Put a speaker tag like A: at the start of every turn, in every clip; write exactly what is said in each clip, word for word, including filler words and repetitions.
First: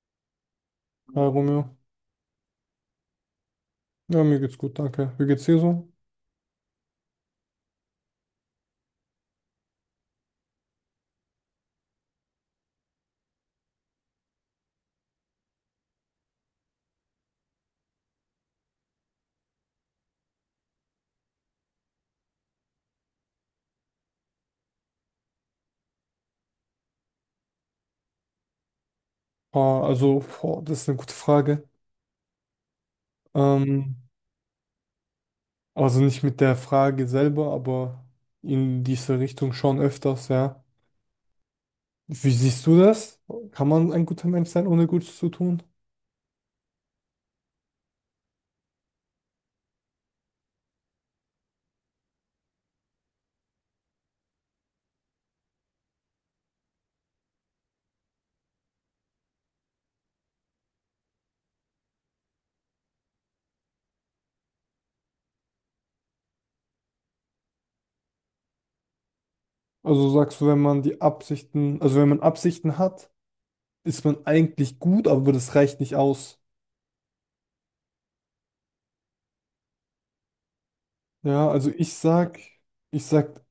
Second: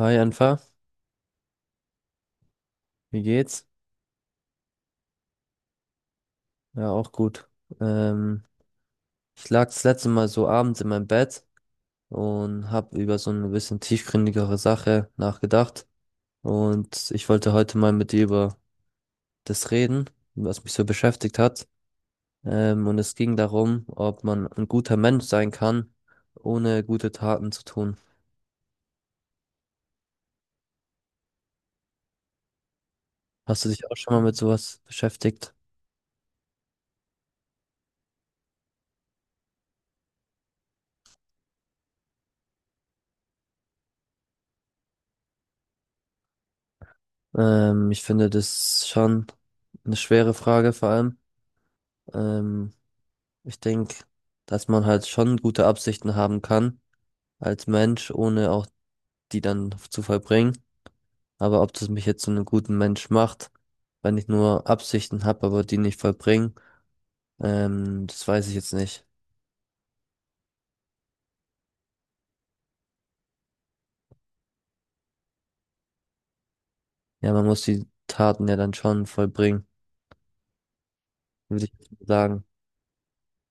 A: Hi Anfa,
B: Hi Romeo.
A: wie geht's?
B: Ja, mir geht's gut, danke. Wie geht's dir so?
A: Ja, auch gut. Ähm, Ich lag das letzte Mal so abends in meinem Bett und habe über so eine bisschen tiefgründigere Sache nachgedacht. Und ich wollte heute mal mit dir über das reden, was mich so beschäftigt hat. Ähm, und es ging darum, ob man ein guter Mensch sein kann, ohne gute Taten zu tun.
B: Ah, also, boah, das ist eine gute Frage.
A: Hast du dich
B: Ähm,
A: auch schon mal mit sowas beschäftigt?
B: also nicht mit der Frage selber, aber in diese Richtung schon öfters, ja. Wie siehst du das? Kann man ein guter Mensch sein, ohne Gutes zu tun?
A: Ähm, ich finde das schon eine schwere Frage vor allem. Ähm, Ich denke, dass man halt schon gute Absichten haben kann als Mensch, ohne auch die dann zu vollbringen. Aber ob das mich jetzt zu einem guten Mensch macht, wenn ich nur Absichten habe, aber die nicht vollbringen, ähm, das weiß ich jetzt nicht.
B: Also sagst du, wenn man die Absichten, also wenn man Absichten hat, ist man eigentlich gut, aber das reicht nicht aus.
A: Ja, man muss die Taten ja dann schon vollbringen,
B: Ja,
A: würde
B: also
A: ich
B: ich
A: jetzt mal
B: sag,
A: sagen.
B: ich sag,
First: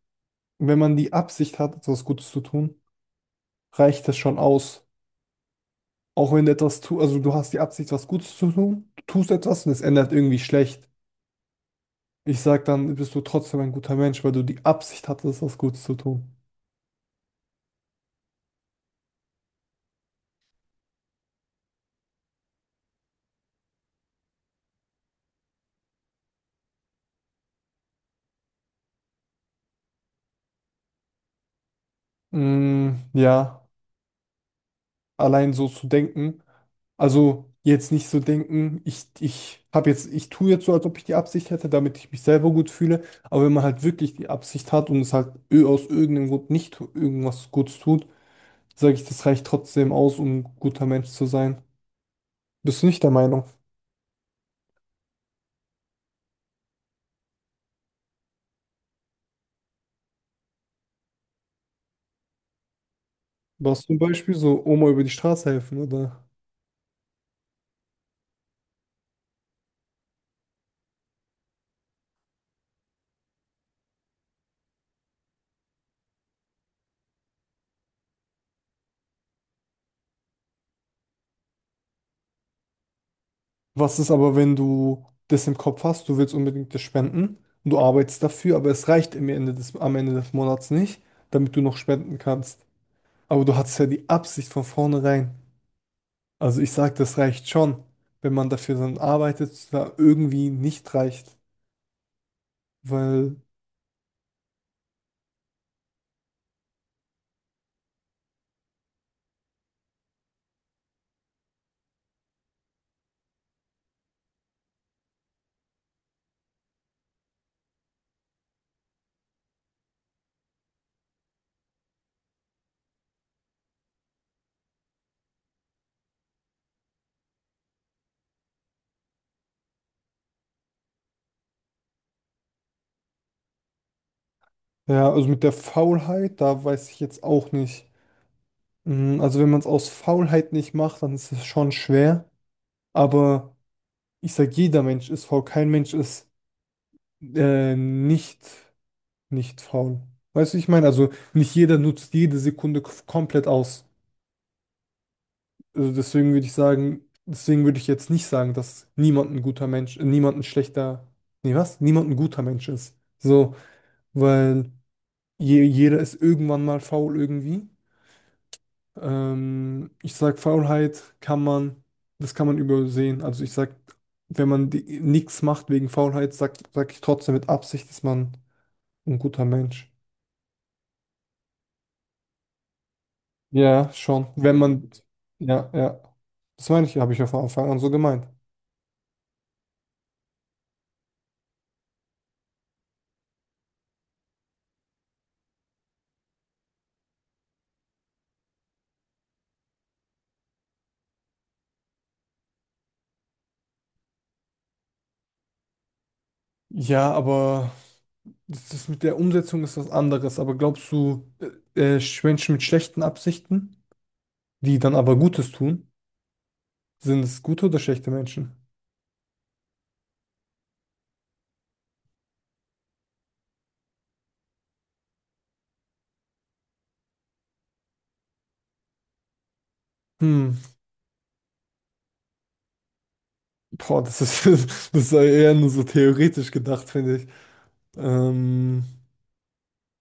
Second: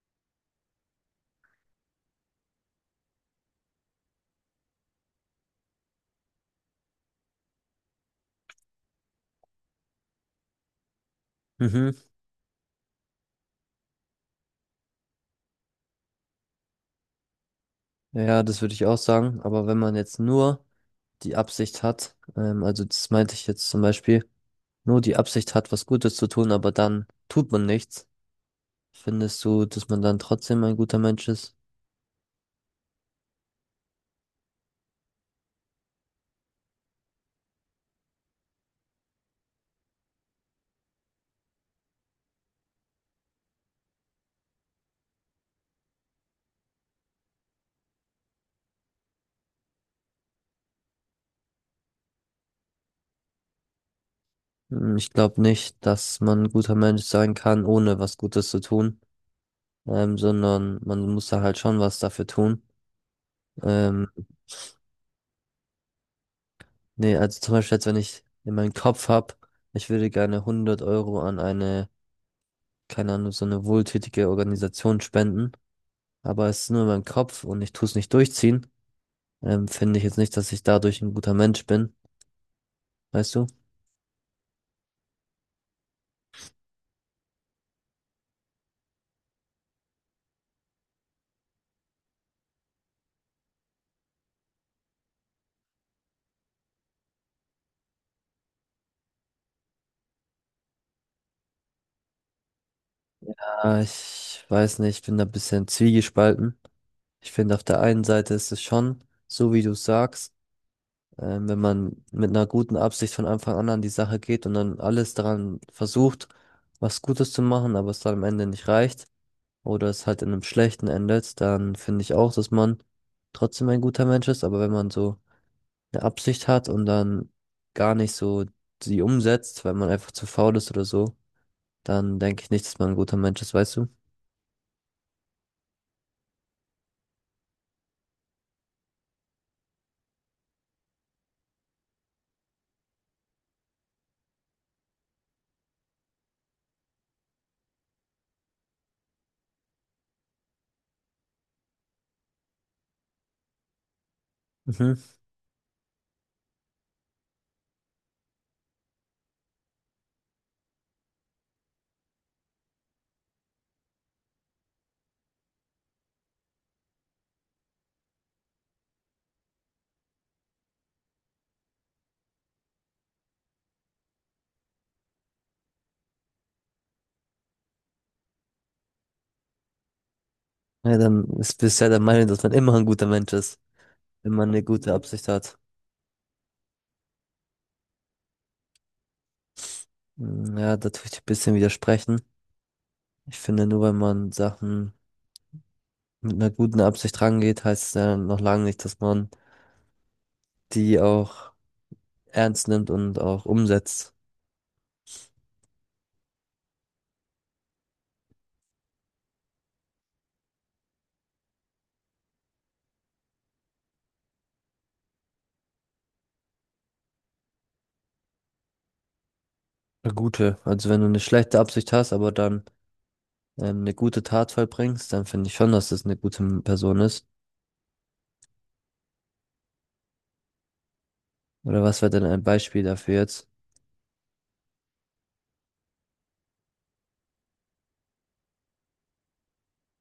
B: wenn man die Absicht hat, etwas Gutes zu tun, reicht das schon aus. Auch wenn du etwas tust, also du hast die Absicht, was Gutes zu tun, du tust etwas und es ändert irgendwie schlecht.
A: Mhm.
B: Ich sag dann, bist du trotzdem ein guter Mensch, weil du die Absicht hattest, was Gutes zu tun.
A: Ja, das würde ich auch sagen. Aber wenn man jetzt nur die Absicht hat, ähm, also das meinte ich jetzt zum Beispiel, nur die Absicht hat, was Gutes zu tun, aber dann tut man nichts. Findest du, dass man dann trotzdem ein guter Mensch ist?
B: Mm, ja, allein so zu denken. Also jetzt nicht so denken, ich, ich habe jetzt, ich tue jetzt so, als ob ich die Absicht hätte, damit ich mich selber gut fühle. Aber wenn man halt wirklich die Absicht hat und es halt ö- aus irgendeinem Grund nicht tu- irgendwas Gutes tut, sage ich, das reicht trotzdem aus, um ein guter Mensch zu sein. Bist du nicht der Meinung?
A: Hm, ich glaube nicht, dass man ein guter Mensch sein kann, ohne was Gutes zu tun, ähm, sondern man muss da halt schon was dafür tun.
B: Was zum
A: Ähm,
B: Beispiel so Oma über die Straße helfen, oder?
A: Nee, also zum Beispiel jetzt, wenn ich in meinem Kopf habe, ich würde gerne hundert Euro an eine, keine Ahnung, so eine wohltätige Organisation spenden, aber es ist nur in meinem Kopf und ich tue es nicht durchziehen, ähm, finde ich jetzt nicht, dass ich dadurch ein guter Mensch bin, weißt du?
B: Was ist aber, wenn du das im Kopf hast, du willst unbedingt das spenden und du arbeitest dafür, aber es reicht im Ende des, am Ende des Monats nicht, damit du noch spenden kannst. Aber du hattest ja die Absicht von vornherein. Also ich sag, das reicht schon, wenn man dafür dann arbeitet, es da irgendwie nicht reicht. Weil,
A: Ah, ich weiß nicht, ich bin da ein bisschen zwiegespalten. Ich finde, auf der einen Seite ist es schon, so wie du sagst, ähm, wenn man mit einer guten Absicht von Anfang an an die Sache geht und dann alles daran versucht, was Gutes zu machen, aber es dann am Ende nicht reicht oder es halt in einem schlechten endet, dann finde ich auch, dass man trotzdem ein guter Mensch ist. Aber wenn man so eine Absicht hat und dann gar nicht so sie umsetzt, weil man einfach zu faul ist oder so, dann denke ich nicht, dass man ein guter Mensch ist, weißt du?
B: ja, also mit der Faulheit, da weiß ich jetzt auch nicht. Mm. Also wenn man es aus Faulheit nicht macht, dann ist es schon schwer. Aber ich sage, jeder Mensch ist faul. Kein Mensch ist äh, nicht, nicht faul. Weißt du, ich meine, also nicht jeder nutzt jede Sekunde k- komplett aus.
A: Mhm.
B: Also deswegen würde ich sagen, deswegen würde ich jetzt nicht sagen, dass niemand ein guter Mensch, äh, niemand ein schlechter, nee, was? Niemand ein guter Mensch ist. So, weil je, jeder ist irgendwann mal faul irgendwie. Ähm, ich sag, Faulheit kann man, das kann man übersehen. Also ich sag, wenn man die, nichts macht wegen Faulheit, sag, sag ich trotzdem mit Absicht, ist man ein guter Mensch.
A: Ja, dann ist bisher der Meinung, dass man immer ein guter Mensch ist,
B: Ja, schon.
A: wenn man
B: Wenn
A: eine
B: man,
A: gute Absicht hat.
B: ja, ja. Das meine ich, habe ich ja von Anfang an so gemeint.
A: Mm, ja, da tue ich dir ein bisschen widersprechen. Ich finde, nur wenn man Sachen mit einer guten Absicht rangeht, heißt es ja noch lange nicht, dass man die auch ernst nimmt und auch umsetzt.
B: Ja, aber das, das mit der Umsetzung ist was anderes. Aber glaubst du, äh, äh, Menschen mit schlechten Absichten, die dann aber Gutes tun, sind es gute oder schlechte Menschen?
A: Eine gute. Also wenn du eine schlechte Absicht hast, aber dann ähm, eine gute Tat vollbringst, dann finde ich schon, dass das eine gute M- Person ist.
B: Hm.
A: Oder was wäre denn ein Beispiel dafür jetzt?
B: Boah, das ist, das ist eher nur so theoretisch gedacht, finde ich. Ähm,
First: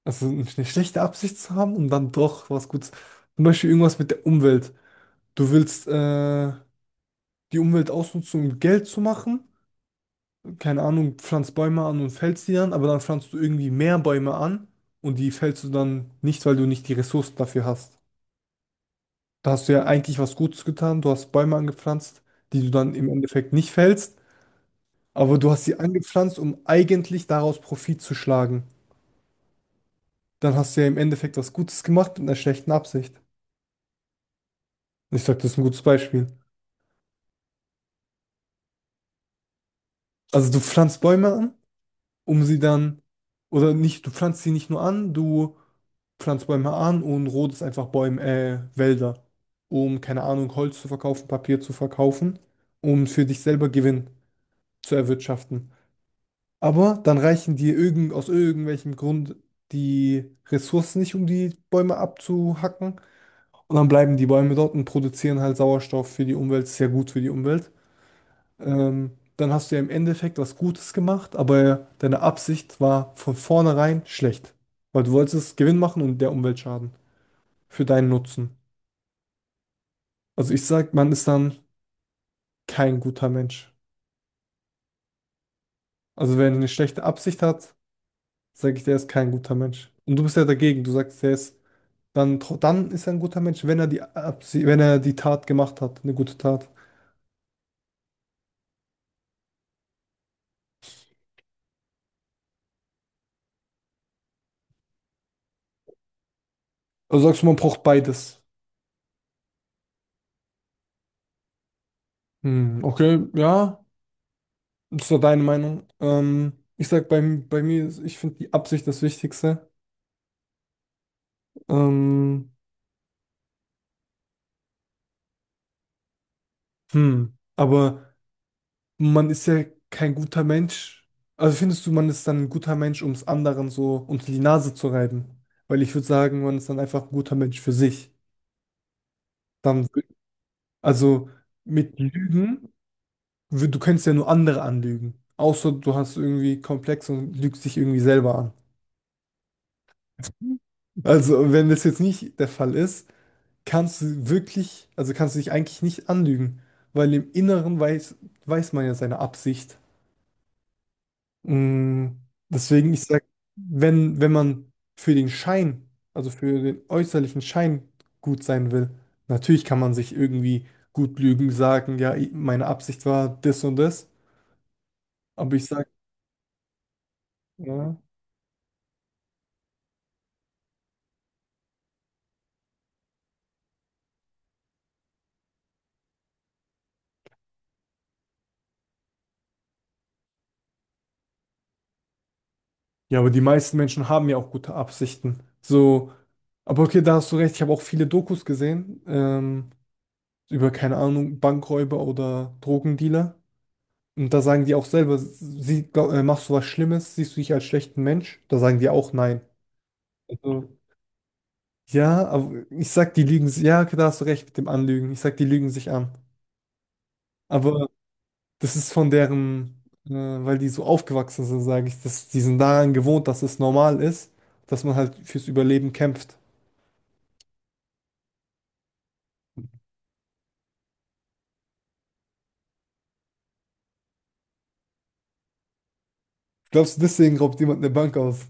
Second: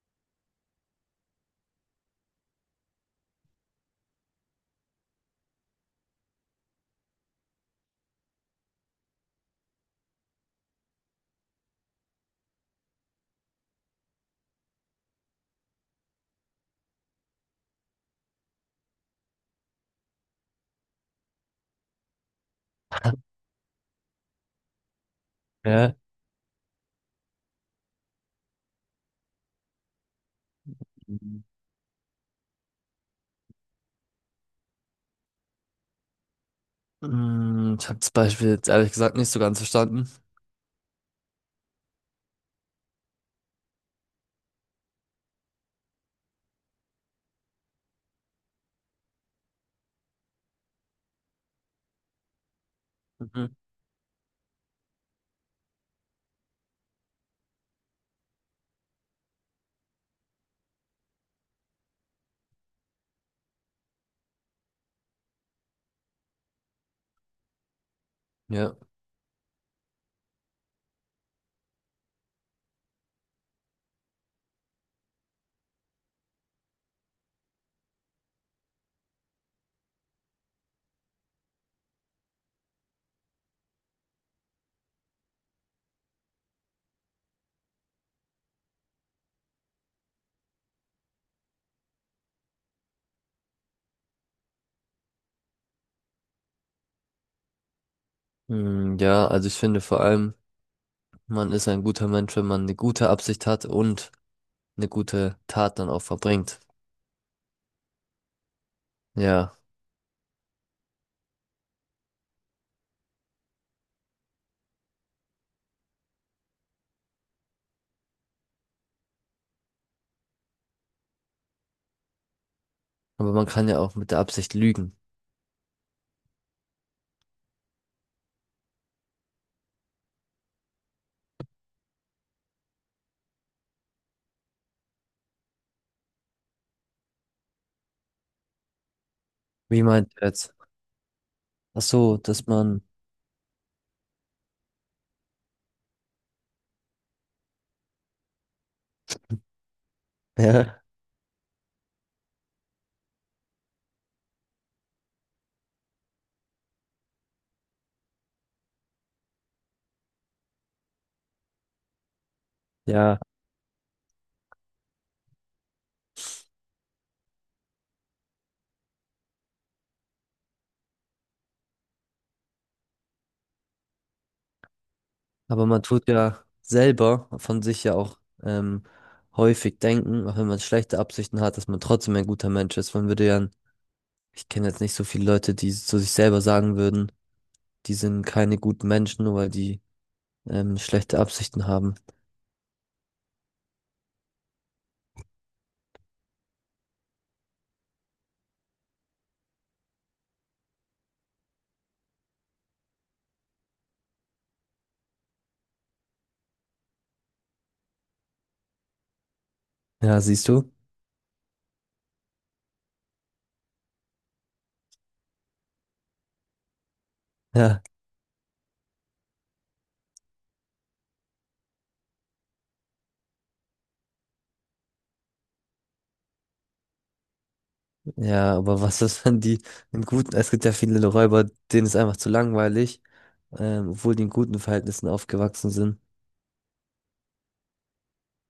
B: also eine schlechte Absicht zu haben und dann doch was Gutes. Zum Beispiel irgendwas mit der Umwelt. Du willst äh, die Umwelt ausnutzen, um Geld zu machen. Keine Ahnung, pflanzt Bäume an und fällst die dann, aber dann pflanzt du irgendwie mehr Bäume an und die fällst du dann nicht, weil du nicht die Ressourcen dafür hast. Da hast du ja eigentlich was Gutes getan. Du hast Bäume angepflanzt, die du dann im Endeffekt nicht fällst, aber du hast sie
A: Ja.
B: angepflanzt, um eigentlich daraus Profit zu schlagen. Dann hast du ja im Endeffekt
A: Mhm.
B: was Gutes gemacht mit einer schlechten Absicht. Ich sag, das ist ein gutes Beispiel.
A: Mm, ich habe das Beispiel jetzt ehrlich gesagt nicht so ganz verstanden.
B: Also du pflanzt Bäume an, um sie dann, oder nicht, du pflanzt sie nicht nur an, du pflanzt Bäume an und rodest einfach Bäume, äh, Wälder, um, keine Ahnung, Holz zu verkaufen, Papier zu verkaufen, um für dich
A: Mhm.
B: selber Gewinn zu erwirtschaften. Aber dann reichen dir irgend, aus irgendwelchem Grund die Ressourcen nicht, um die Bäume abzuhacken. Und dann bleiben die Bäume dort und produzieren halt Sauerstoff für die Umwelt, ist ja gut für die Umwelt.
A: Ja.
B: Ähm, dann hast du ja im Endeffekt was Gutes gemacht, aber deine Absicht war von vornherein schlecht, weil du wolltest Gewinn machen und der Umwelt schaden für deinen Nutzen. Also ich sag, man ist dann kein guter Mensch. Also wenn er eine schlechte Absicht hat, sage ich, der ist kein guter Mensch. Und du bist ja dagegen, du sagst, der ist dann, tro- dann ist er ein guter Mensch, wenn er die Absicht, wenn er die Tat gemacht hat, eine gute Tat.
A: Mm, ja, also ich finde vor allem. Man ist ein guter Mensch, wenn man eine gute Absicht hat und eine gute Tat dann auch verbringt.
B: Also sagst du, man braucht beides.
A: Ja,
B: Hm, okay, ja. Das war deine Meinung. Ähm, ich sag, bei, bei mir, ist- ich finde die Absicht das Wichtigste. Ähm,
A: aber man kann ja auch mit der Absicht lügen.
B: hm, aber man ist ja kein guter Mensch. Also findest du, man ist dann ein guter Mensch, um es anderen so unter die Nase zu reiben? Weil ich würde sagen, man ist dann einfach ein guter Mensch für sich.
A: Wie
B: Dann, wü-
A: meint ihr jetzt?
B: also
A: Ach
B: mit
A: so, dass
B: Lügen,
A: man,
B: wü- du könntest ja nur andere anlügen. Außer du hast irgendwie Komplex und lügst dich irgendwie selber an.
A: ja,
B: Also, wenn das jetzt nicht der Fall ist, kannst du wirklich, also kannst du dich eigentlich nicht anlügen, weil im Inneren weiß, weiß man ja seine Absicht. Mm. Deswegen, ich
A: ja,
B: sag, wenn, wenn man für den Schein, also für den äußerlichen Schein gut sein will, natürlich kann man sich irgendwie gut lügen, sagen, ja, ich- meine Absicht war das und das, aber ich
A: aber man
B: sag,
A: tut ja selber von sich ja
B: ja,
A: auch ähm, häufig denken, auch wenn man schlechte Absichten hat, dass man trotzdem ein guter Mensch ist. Man würde ja, ich kenne jetzt nicht so viele Leute, die zu sich selber sagen würden, die sind keine guten Menschen, nur weil die ähm, schlechte Absichten haben.
B: ja, aber die meisten Menschen haben ja auch gute Absichten. So, aber okay, da hast du recht, ich habe auch viele Dokus gesehen, ähm, über, keine Ahnung, Bankräuber oder Drogendealer. Und da sagen die auch selber, sie, glaub, äh, machst du was Schlimmes, siehst du dich als schlechten Mensch? Da sagen die auch nein.
A: Ja, siehst
B: Also,
A: du?
B: ja, aber ich sag, die lügen, si- ja, okay, da hast du recht mit dem Anlügen. Ich sag, die lügen sich an.
A: Ja.
B: Aber das ist von deren, äh, weil die so aufgewachsen sind, sage ich, dass die sind daran gewohnt, dass es normal ist, dass man halt fürs Überleben kämpft.
A: Ja, aber was ist, wenn die einen guten, es gibt ja viele Räuber, denen ist einfach zu langweilig, ähm, obwohl die in guten Verhältnissen aufgewachsen sind.
B: Glaubst du, deswegen raubt jemand eine Bank aus?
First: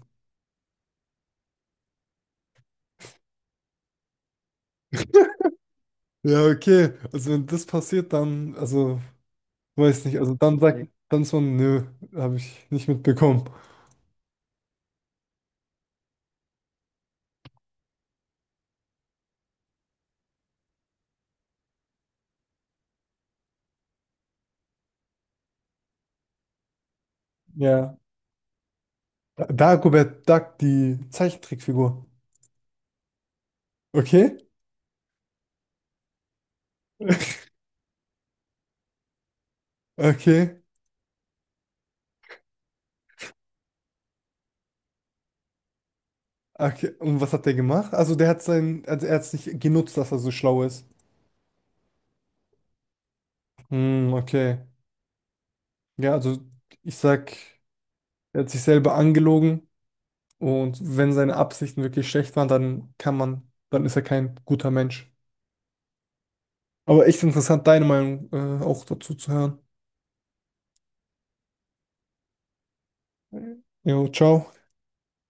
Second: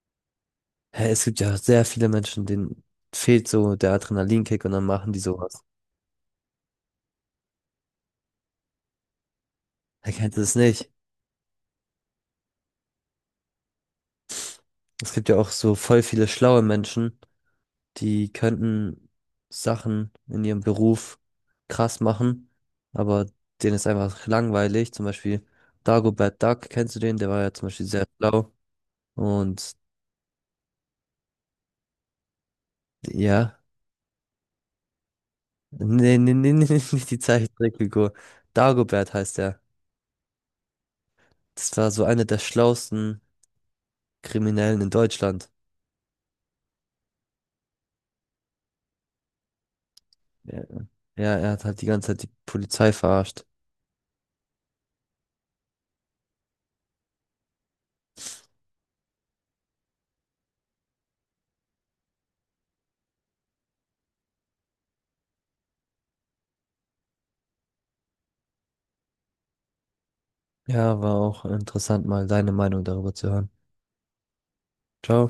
A: Hä, es gibt ja sehr viele Menschen, denen fehlt so der Adrenalinkick und dann machen die sowas.
B: Ja, okay. Also wenn das passiert, dann, also weiß
A: Er
B: nicht, also
A: kennt es
B: dann sagt nee,
A: nicht.
B: dann so, nö, habe ich nicht mitbekommen.
A: Es gibt ja auch so voll viele schlaue Menschen, die könnten Sachen in ihrem Beruf krass machen, aber denen ist einfach langweilig. Zum Beispiel Dagobert Duck, kennst du den? Der war ja zum Beispiel
B: Ja.
A: sehr schlau und
B: Dagobert Duck, die Zeichentrickfigur.
A: ja.
B: Okay,
A: Nee, nee, nee, nee, nicht die Zeichentrickfigur. Dagobert heißt er.
B: okay,
A: Das war so einer der schlauesten Kriminellen in Deutschland.
B: okay. Und was hat der gemacht? Also der hat sein, also er hat es nicht genutzt, dass er so schlau
A: Ja,
B: ist.
A: ja, er hat halt die ganze Zeit die Polizei verarscht.
B: Hm, okay. Ja, also ich sag, er hat sich selber angelogen und wenn seine Absichten wirklich schlecht waren, dann kann man, dann ist er kein guter Mensch. Aber echt interessant, deine Meinung, äh, auch dazu zu hören.
A: Ja, war auch interessant, mal deine Meinung darüber zu hören.
B: Jo, ciao.
A: Ciao.